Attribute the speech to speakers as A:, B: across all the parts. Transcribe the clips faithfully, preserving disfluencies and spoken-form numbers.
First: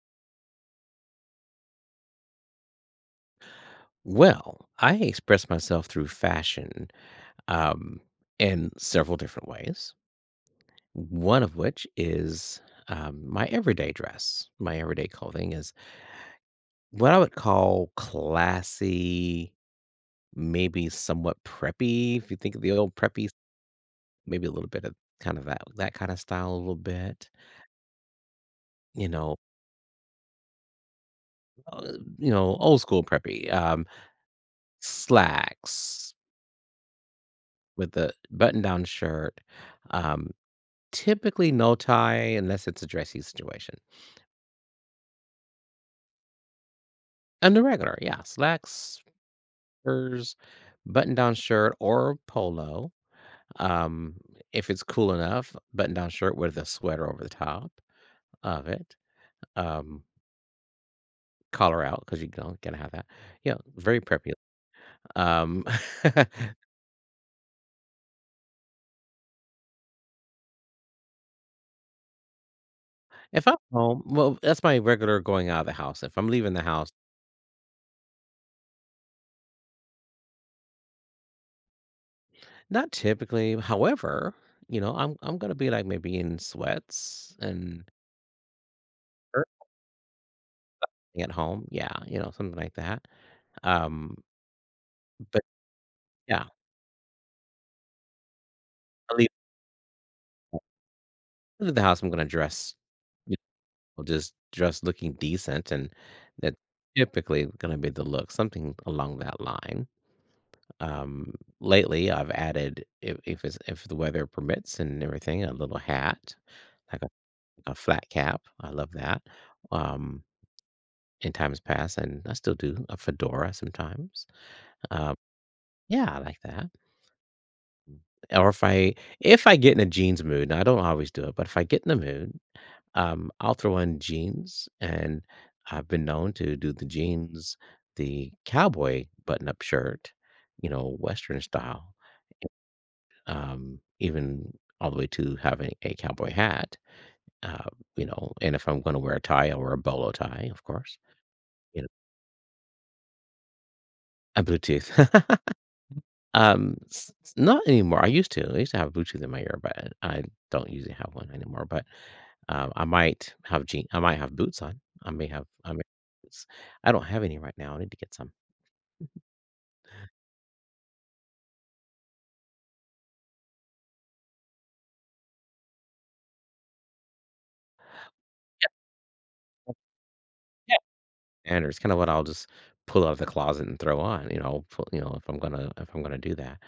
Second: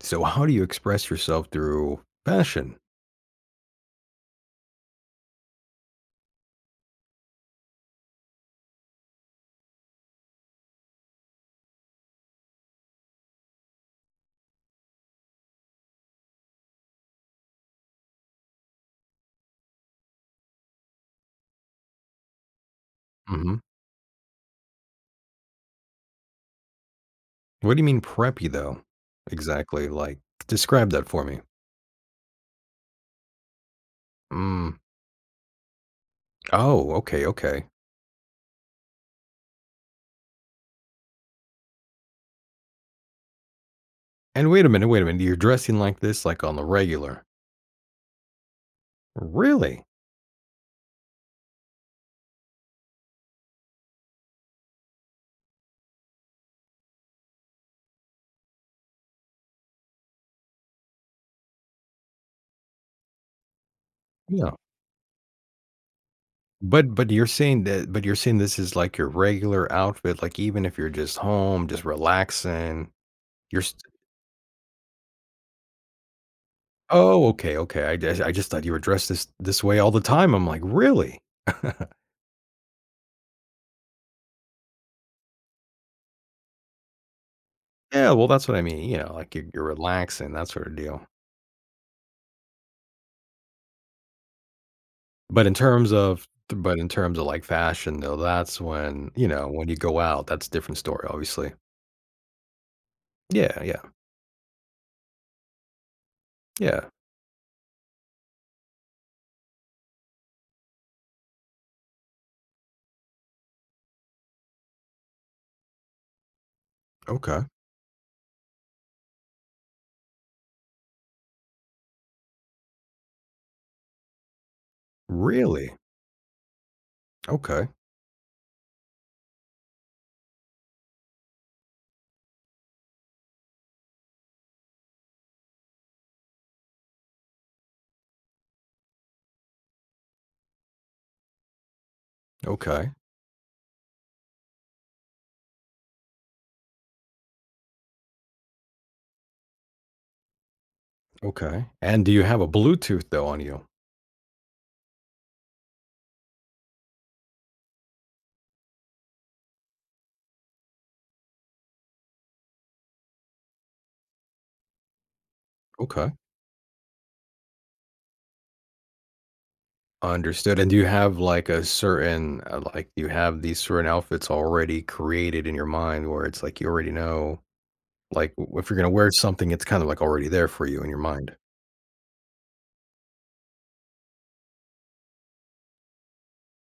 A: So, how do you express yourself through fashion?
B: Well, I express myself through fashion um, in several different ways. One of which is um, my everyday dress. My everyday clothing is what I would call classy, maybe somewhat preppy. If you think of the old preppy,
A: Hmm.
B: maybe a little bit of kind of that that kind of style, a little bit.
A: What do you mean preppy though?
B: You know,
A: Exactly. Like, describe that for me.
B: uh, you know, old school preppy um,
A: Mm.
B: slacks
A: Oh, okay, okay.
B: with the button down shirt. Um, Typically, no tie unless it's a dressy situation.
A: And wait a minute, wait a minute. You're dressing like this, like on the regular.
B: And the regular, yeah, slacks,
A: Really?
B: spurs, button-down shirt or polo. Um, if it's cool enough, button-down shirt with a sweater over the top of it. Um, Collar out because you don't going to have that. Yeah, very preppy.
A: Yeah.
B: Um,
A: But but you're saying that but you're saying this is like your regular outfit, like even if you're just home, just relaxing.
B: if I'm
A: You're st-
B: home, well, that's my regular going out of the house. If I'm leaving the house,
A: oh, okay, okay. I just I just thought you were dressed this this way all the time. I'm like, really?
B: not typically. However, you know, I'm I'm gonna be like maybe in sweats and
A: Yeah, well that's what I mean. You know, like you're, you're relaxing, that sort of deal.
B: thing at home. Yeah, you know, something like that. Um, but
A: But in terms of
B: yeah,
A: but in terms of, like, fashion, though, that's when
B: I leave
A: you know, when you go out, that's a different story, obviously.
B: leave the house, I'm gonna dress, you
A: Yeah, yeah,
B: know, just dress looking decent, and that's
A: yeah.
B: typically gonna be the look, something along that line. Um, Lately, I've added, if if it's, if the weather permits and everything, a little hat, like a,
A: Okay.
B: a flat cap. I love that. Um, in times past, and I still do a fedora sometimes. Um,
A: Really?
B: yeah, I like that.
A: Okay,
B: Or if I if I get in a jeans mood, now I don't always do it, but if I get in the mood, um, I'll throw on jeans, and I've been known to do the jeans, the cowboy button-up shirt, you know, Western style,
A: okay,
B: um, even all the way to having a cowboy hat, uh, you know, and if I'm gonna wear a tie, I'll wear a bolo tie, of course,
A: okay.
B: you know,
A: And do you have a Bluetooth, though, on you?
B: a Bluetooth. Um, s s not anymore, I used to, I used to have Bluetooth in my ear, but I don't usually have one anymore, but, um, I might have je I might have boots on. I may have I may
A: Okay,
B: boots. I don't have any right now, I need to get some.
A: understood. And do you have, like, a certain, uh, like, you have these certain outfits already created in your mind where it's like you already know, like, w
B: Yeah.
A: if you're gonna wear something, it's
B: Yep,
A: kinda, like, already there for you in your mind?
B: standard. It's kind of what I'll just pull out of the closet and throw on, you know, I'll pull, you know, if I'm gonna if I'm gonna do that.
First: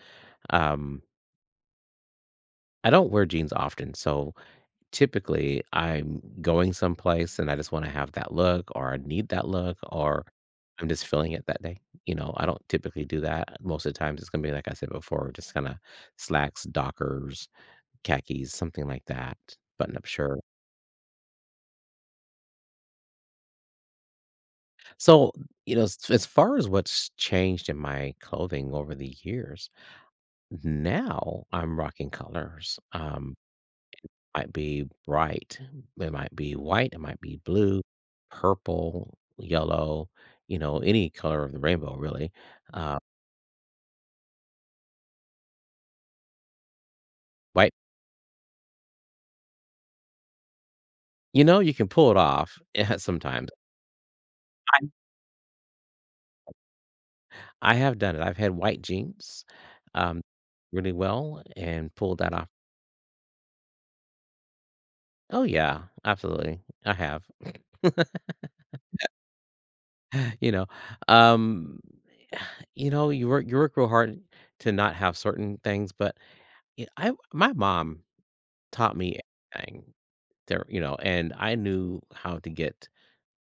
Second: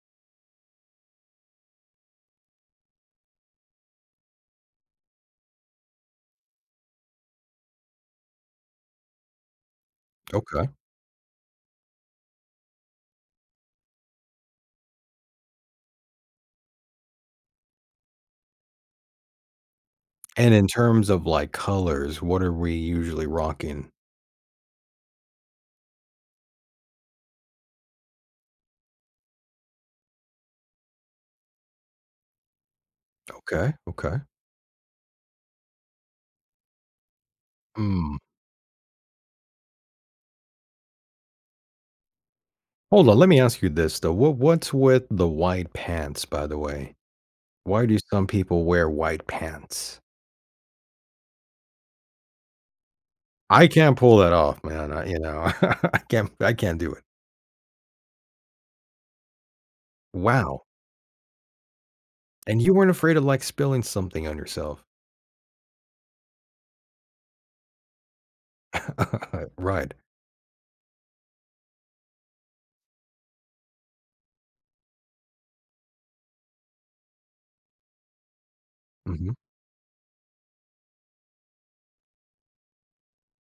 B: Um, I don't wear jeans often, so typically I'm going someplace and I just want to have that look, or I need that look, or
A: Okay.
B: I'm just feeling it that day. You know, I don't typically do that. Most of the times, it's gonna be like I said before, just kind of slacks, dockers, khakis, something like that, button-up shirt.
A: And in terms of, like, colors, what are we usually rocking?
B: So, you know, s- as far as what's changed in my clothing over the years, now I'm rocking colors. Um,
A: Okay, okay.
B: might be bright, it might be white, it might be blue,
A: Hmm.
B: purple, yellow, you know, any color of the rainbow, really. Uh,
A: Hold on, let me ask you this though. What what's with the white pants, by the way?
B: White,
A: Why do some people wear white pants?
B: you know, you can pull it off sometimes.
A: I can't pull that off,
B: I,
A: man. I, you know, I can't I can't do it.
B: I have done it. I've had white jeans um,
A: Wow.
B: really well and pulled that off.
A: And you weren't afraid of like spilling something on yourself.
B: Oh, yeah, absolutely. I have.
A: Right.
B: you know, um, you know, you work you work real hard to not have certain things, but Yeah, I my mom taught me
A: Mhm.
B: everything there, you know, and I knew how to get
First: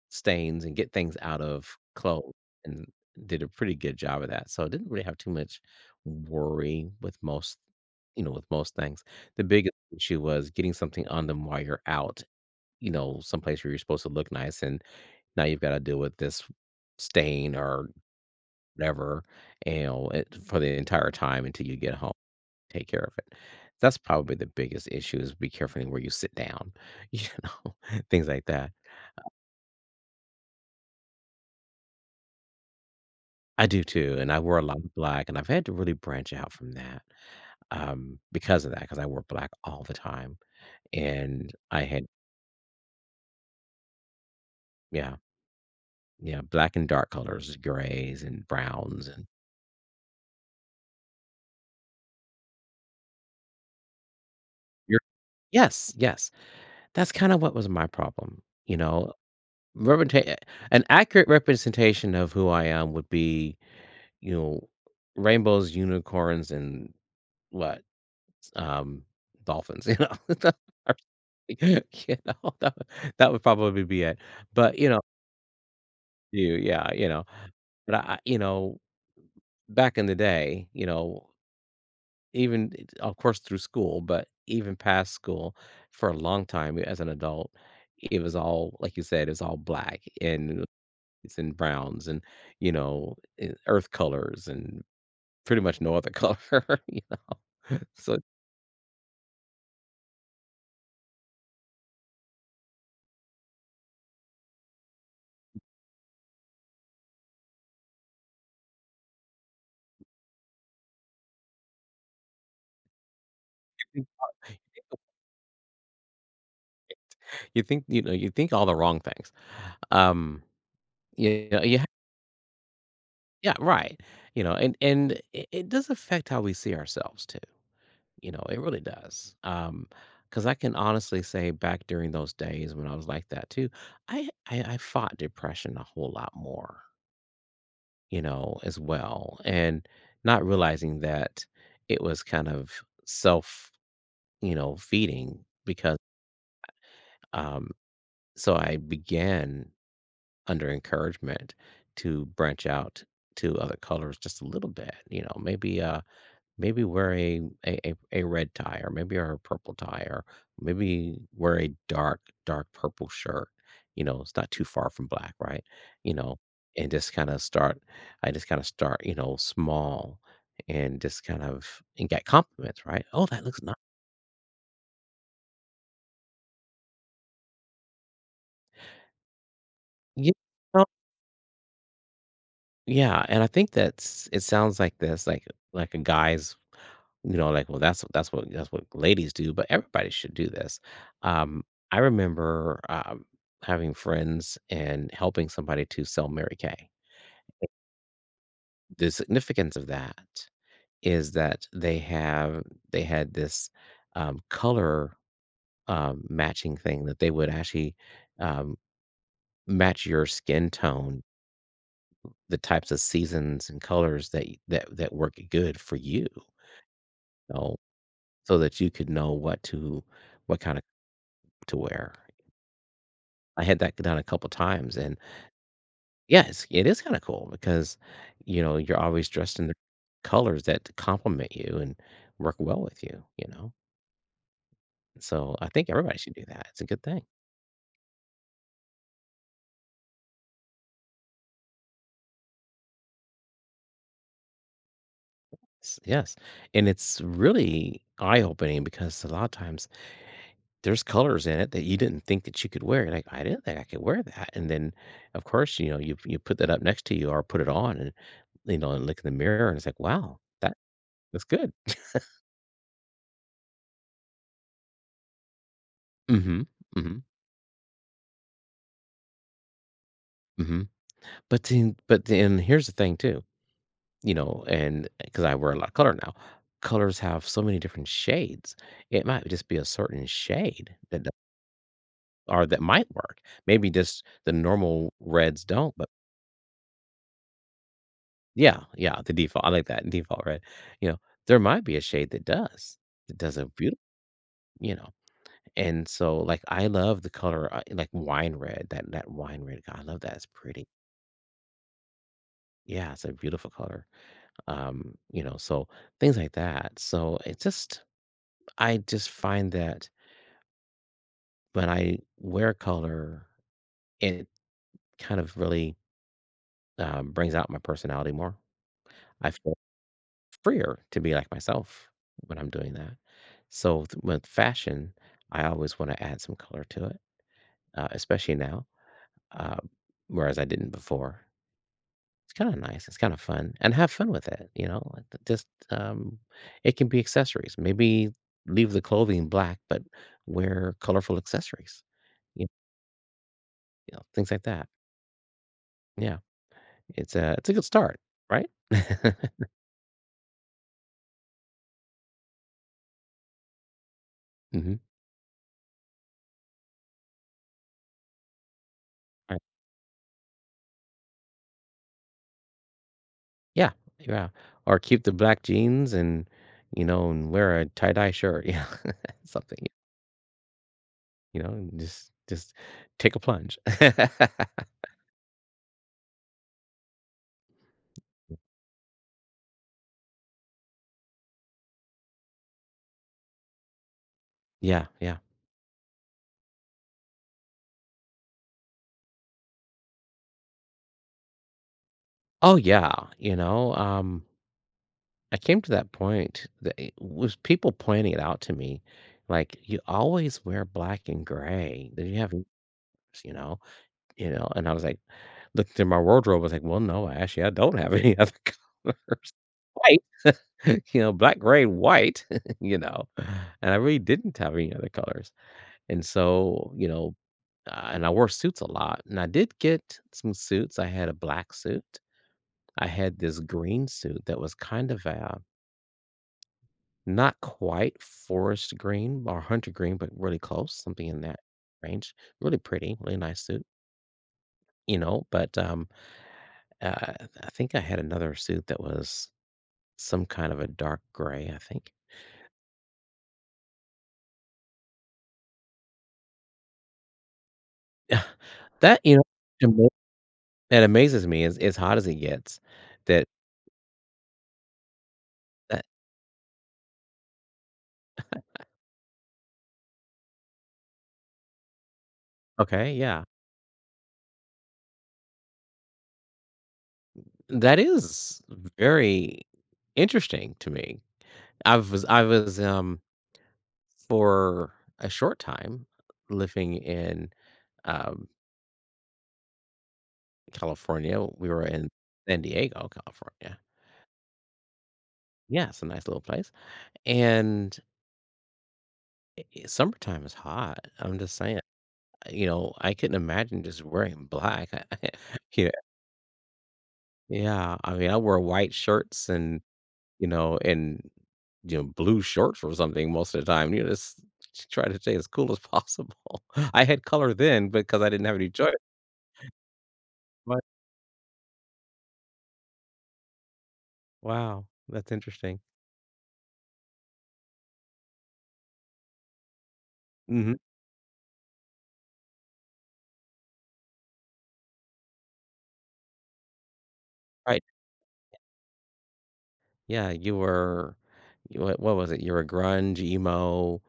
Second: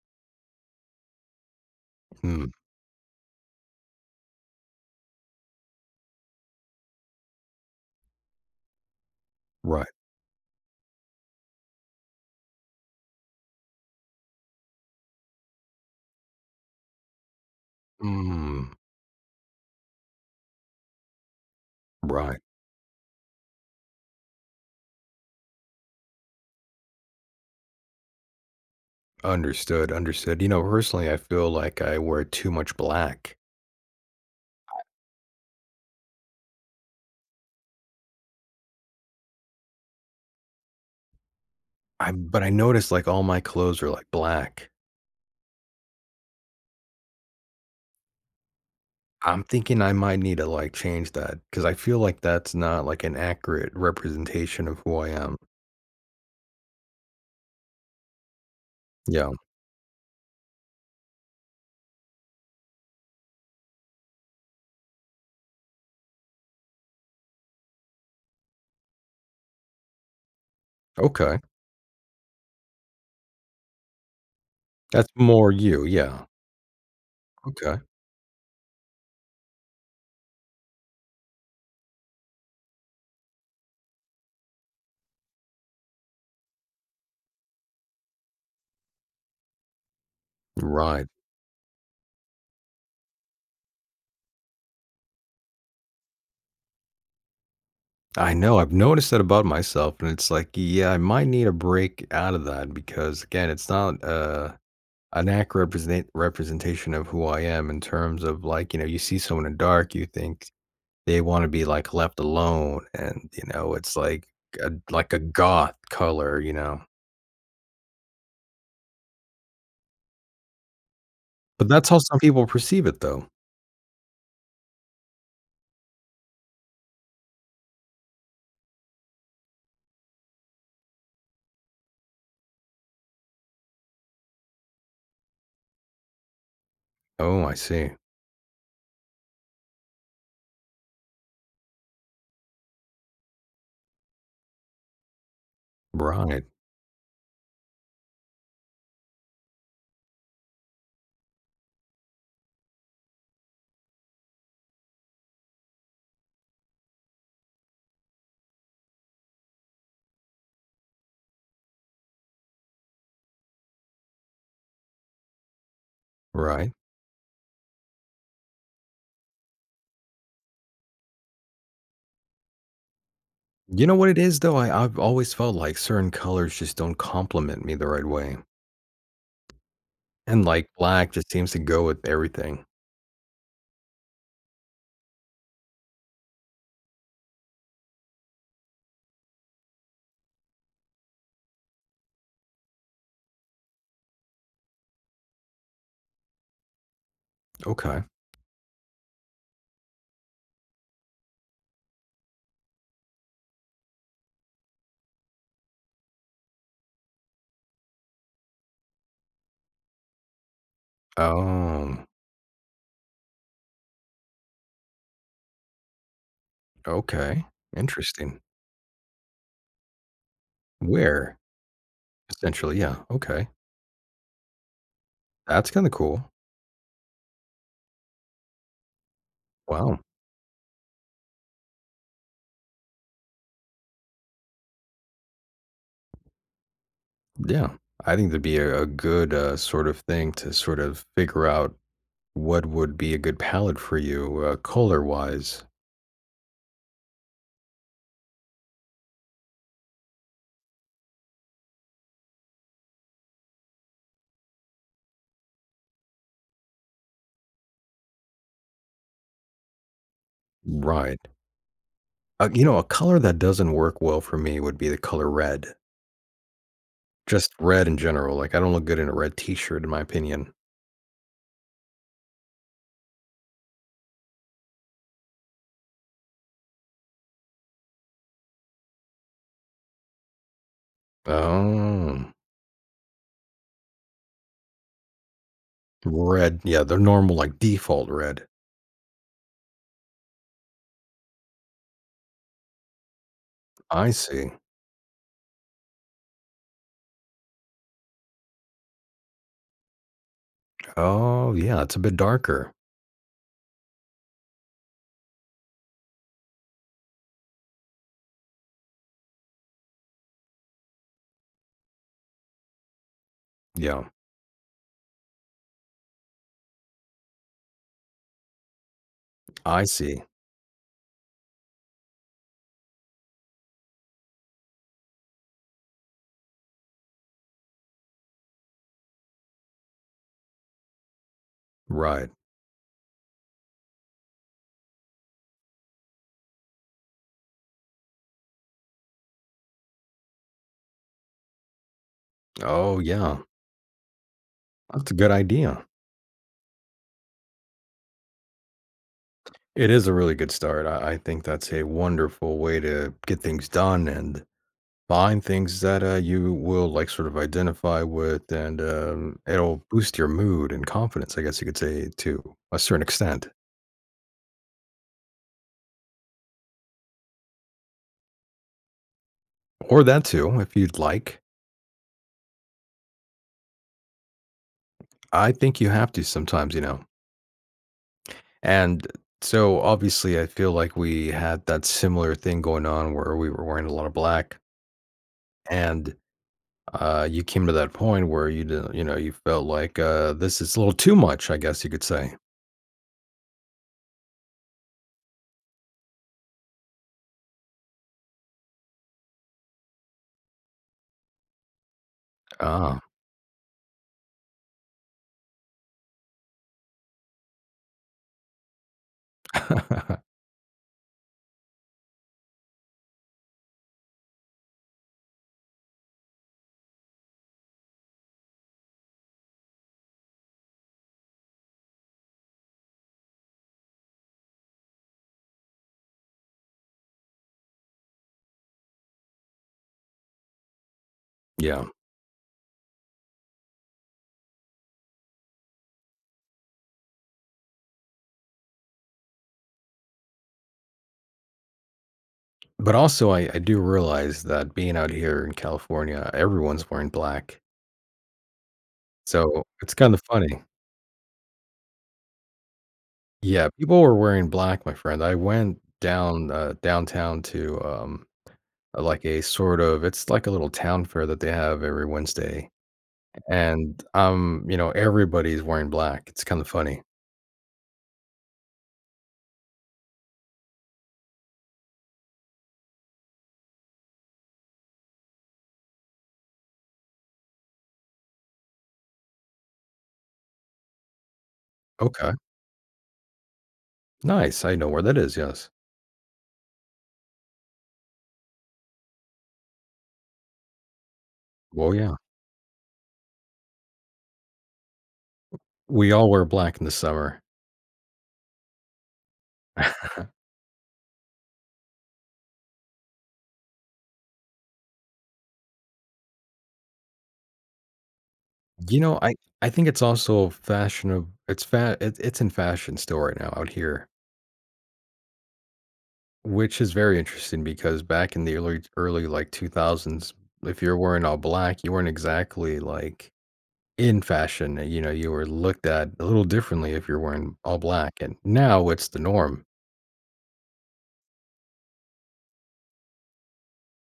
B: stains and get things out of clothes
A: Mm,
B: and did a pretty good job of that. So I didn't really have too much worry with most, you know, with most things. The biggest
A: right.
B: issue was getting something on them while you're out, you know, someplace where you're supposed to look nice and now you've got to deal with this stain or
A: Mm,
B: whatever, you know, it, for the entire time until you get home.
A: right.
B: Take care of it. That's probably the biggest issue is be careful where you sit down, you know, things like that.
A: Understood, understood. You know, personally, I feel like I wear too much black.
B: I do too, and I wear a lot of black, and I've had to really branch out from that, um, because of that, because I wore black all the time, and I had
A: I but I noticed like all my clothes are like black.
B: yeah, yeah, black and dark colors, grays and browns and
A: I'm thinking I might need to, like, change that because I feel like that's not, like, an accurate representation of who
B: your
A: I am.
B: yes, yes. That's kinda what was my problem, you know?
A: Yeah.
B: Representa an accurate representation of who I am would be, you know, rainbows, unicorns, and what? um, dolphins, you know?
A: Okay.
B: You know, that that would probably be it, but, you know
A: That's more you, yeah.
B: you yeah, you know,
A: Okay.
B: but I you know, back in the day, you know, even it of course, through school, but even past school, for a long time as an adult, it was all like you said, it's all black and
A: Right.
B: it's in browns and, you know, eh, earth colors and pretty much no other color, you know, so
A: I know, I've noticed that about myself, and it's like, yeah, I might need a break out of that because, again, it's not, uh, an accurate represent representation of who I am in terms of, like, you know, you see someone in dark, you think they wanna be, like, left alone, and, you know, it's like a like a goth color, you know?
B: you think, you know, you think all the wrong things. Um, you know,
A: But
B: yeah,
A: that's how some people perceive it, though.
B: yeah, right. You know, and and it, it does affect how we see ourselves too. You know, it really does. Um, because I can honestly say, back during those days when I was like that too, I, I I fought depression a whole lot more.
A: Oh, I see.
B: You know, as well, and not realizing that it was kind of self, you know, feeding because
A: Right,
B: um. So I began under encouragement to branch out to other colors just a little bit. You know, maybe uh maybe wear a a, a a red tie or maybe wear a purple tie or maybe wear a dark, dark purple shirt. You know, it's not too far from black, right? You know,
A: right.
B: and just kind of start I just kind of start, you know, small and just kind of and get compliments, right? Oh, that looks nice.
A: You know what it is, though? I I've always felt like certain colors just don't complement me the right way,
B: Yeah.
A: and, like,
B: Oh,
A: black just seems to go with everything.
B: yeah. And I think that's it sounds like this, like like a guy's. You know, like, well, that's that's what that's what ladies do, but everybody should do this. Um, I remember, um, having friends and helping somebody to sell Mary Kay.
A: Okay.
B: The significance of that is that they have they had this, um, color, um, matching thing that they would actually, um, match your skin tone,
A: Oh,
B: the types of seasons and colors that y that that work good for you,
A: okay.
B: you know,
A: Interesting.
B: so that you could know what to what kinda
A: Where?
B: to wear.
A: Essentially, yeah, okay.
B: I had that done a couple times, and
A: That's kinda cool.
B: yeah, it's it is kinda cool because, you know, you're always dressed in the
A: Wow.
B: colors that complement you and work well with you, you know? So, I think everybody should do that, it's a good thing.
A: Yeah. I think that'd be a a good, uh, sort of thing to sort of figure out what would be a good palette for you, uh, color-wise.
B: S yes, and it's really eye-opening because a lot of times there's colors in it that you didn't think that you could wear, you're like, "I didn't think I could wear that," and then, of course, you know, you you put that up next to you or put it on and, you know, and look in the mirror and it's like, "Wow, that
A: Right.
B: that's good."
A: Uh, you know, a color that doesn't work well for me would be the color red.
B: Mhm, mhm,
A: Just red in general, like, I don't look good in a red t-shirt in my opinion.
B: mhm. But then but then here's the thing too, you know, and because I wear a lot of color now, colors have so many different shades. It might just be a certain shade that d
A: Oh,
B: or that might work. Maybe just the normal reds don't, but
A: red, yeah, the normal, like, default red.
B: yeah, yeah, the default. I like that default red. You know, there might be a shade that does. It does a beautiful,
A: I see.
B: you know, and so, like, I love the color, uh, like wine red, that that wine red, I love that. It's pretty.
A: Oh, yeah, it's a bit darker.
B: Yeah, it's a beautiful color. Um, you know, so things like that. So it just, I just find that when I wear color,
A: Yeah,
B: it kind of really um, brings out my personality more. I feel
A: I see.
B: freer to be like myself when I'm doing that. So th- with fashion, I always want to add some color to it, uh, especially now, uh, whereas I didn't before.
A: Right.
B: It's kinda nice, it's kinda fun, and have fun with it, you know? Like, th just, um, it can be accessories. Maybe leave the clothing black, but wear colorful accessories, you
A: Oh, yeah,
B: know, things like that.
A: that's a good idea.
B: Yeah, it's a it's a good start, right?
A: It is a really good start. I I think that's a wonderful way to get things done and
B: Mhm,
A: find things that, uh, you will, like, sort of identify with, and, um,
B: right.
A: it'll boost your mood and confidence, I guess you could say, to a certain extent.
B: Yeah, yeah, or keep the black jeans and, you know, and wear a tie-dye shirt. Yeah, something,
A: Or that too, if you'd like.
B: you know, and just just take a plunge.
A: I think you have to sometimes, you know? And so, obviously, I feel like we had that similar thing going on where we were wearing a lot of black,
B: Yeah, yeah.
A: and, uh, you came to that point where you didn't you know, you felt like, uh, "This is a little too much," I guess you could say.
B: Oh, yeah, you know, um I came to that point that it was people pointing it out to me, like, "You always wear black and gray. Then you have,
A: Ah.
B: you know, you know." And I was like, looked through my wardrobe. I was like, "Well, no, actually, I don't have any other color. White, you know, black, gray, white, you know." And I really didn't have any other colors. And so, you know, uh, and I wore suits a lot. And I did get some suits. I had a black suit. I had this green suit that was kind of a not quite forest green or hunter green, but really close, something in that
A: Yeah.
B: range. Really pretty, really nice suit, you know, but, um, uh, I think I had another suit that was some kind of a dark gray, I think.
A: But also, I I do realize that being out here in California, everyone's wearing black.
B: That, you know,
A: So, it's
B: ama
A: kinda funny.
B: that amazes me, as as hot as it gets, that
A: Yeah, people were wearing black, my friend. I went
B: that
A: down, uh, downtown to, um, uh, like a sort of it's like a little town fair that they have every Wednesday,
B: okay, yeah.
A: and, um, you know, everybody's wearing black. It's kinda funny.
B: That is very interesting to me. I was I was, um, for a short time living in, um California. We were in
A: Okay.
B: San Diego, California.
A: Nice. I know where that is, yes.
B: Yeah, it's a nice little place. And i- i- summertime is hot. I'm just saying,
A: Well,
B: uh,
A: yeah.
B: you know, I couldn't imagine just wearing black. yeah,
A: We all wear black in the summer.
B: yeah. I mean, I wear white shirts and you know, and you know, blue shorts or something most of the time. You know, just try to stay as cool as possible. I had color then because I didn't have any choice.
A: You know, I I think it's also
B: But
A: fashionable. It's fa- it, it's in fashion still right now out here,
B: wow, that's interesting.
A: which is very interesting because back in the early early like two thousands,
B: hmm
A: if you're wearing all black, you weren't exactly like in fashion. You know, you were looked at a little differently if you're wearing all black, and now it's the norm.
B: Yeah, you were you what what was it? You were grunge, emo,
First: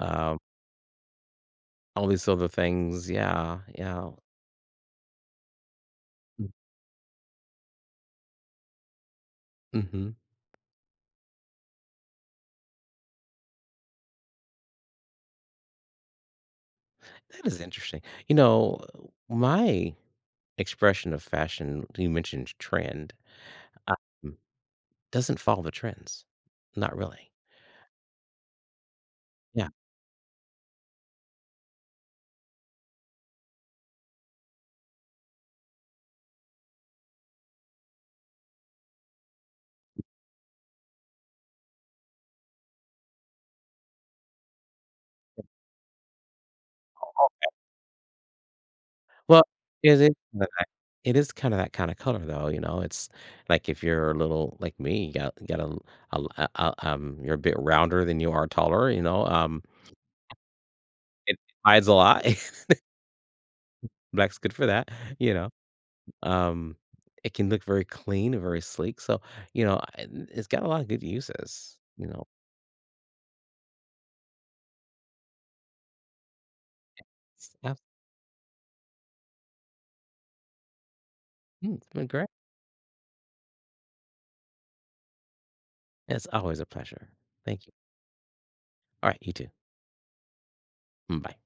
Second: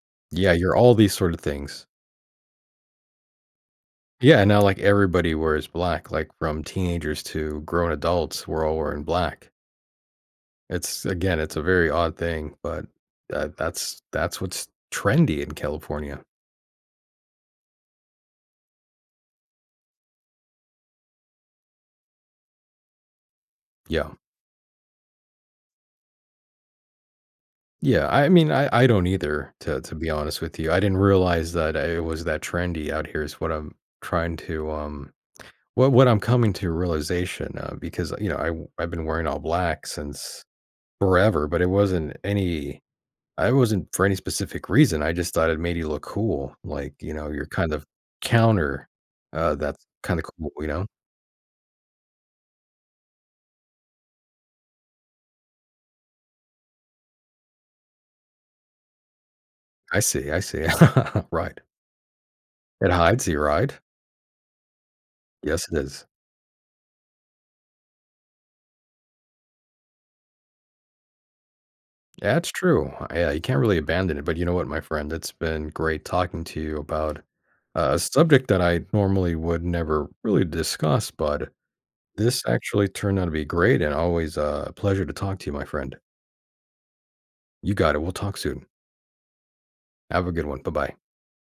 B: um,
A: Yeah, you're all these sort of things.
B: all these other things. Yeah, yeah.
A: Yeah, now like everybody wears black, like
B: Mm,
A: from teenagers to grown adults, we're all wearing black.
B: mhm.
A: It's again, it's a very odd thing, but that that's that's what's trendy in California.
B: That is interesting. You know, my expression of fashion, you mentioned trend,
A: Yeah.
B: um, doesn't follow the trends. Not really.
A: Yeah, I mean, I I don't either,
B: Yeah.
A: to to be honest with you. I didn't realize that it was that trendy out here is what I'm trying to, um what what I'm coming to realization, uh, because, you know, I w I've been wearing all black since forever, but it wasn't any I wasn't for any specific reason, I just thought it made you look cool, like, you know, you're kind of counter,
B: Well,
A: uh, that's
B: it is
A: kinda
B: kinda
A: cool, you
B: that
A: know?
B: it is kinda that kinda color though, you know? It's like if you're a little like me, you got you got a l a l a a um, you're a bit rounder than you are taller, you know? Um
A: I see, I see.
B: It
A: Right.
B: hides a lot.
A: It hides you, right?
B: Black's good for that, you know?
A: Yes, it is.
B: Um, it can look very clean, very sleek, so, you know, I n it's got a lot of good uses, you know?
A: That's true. Yeah, you can't really abandon it, but you know what, my friend? It's been great talking to you about
B: It's ab
A: uh, a subject that I normally would never really discuss, but
B: mm, it's been great.
A: this actually turned out to be great and always uh, a pleasure to talk to you, my friend.
B: It's always a pleasure. Thank you.
A: You got it. We'll talk soon.
B: Alright, you too.
A: Have a good one. Bye-bye.
B: Mm, bye.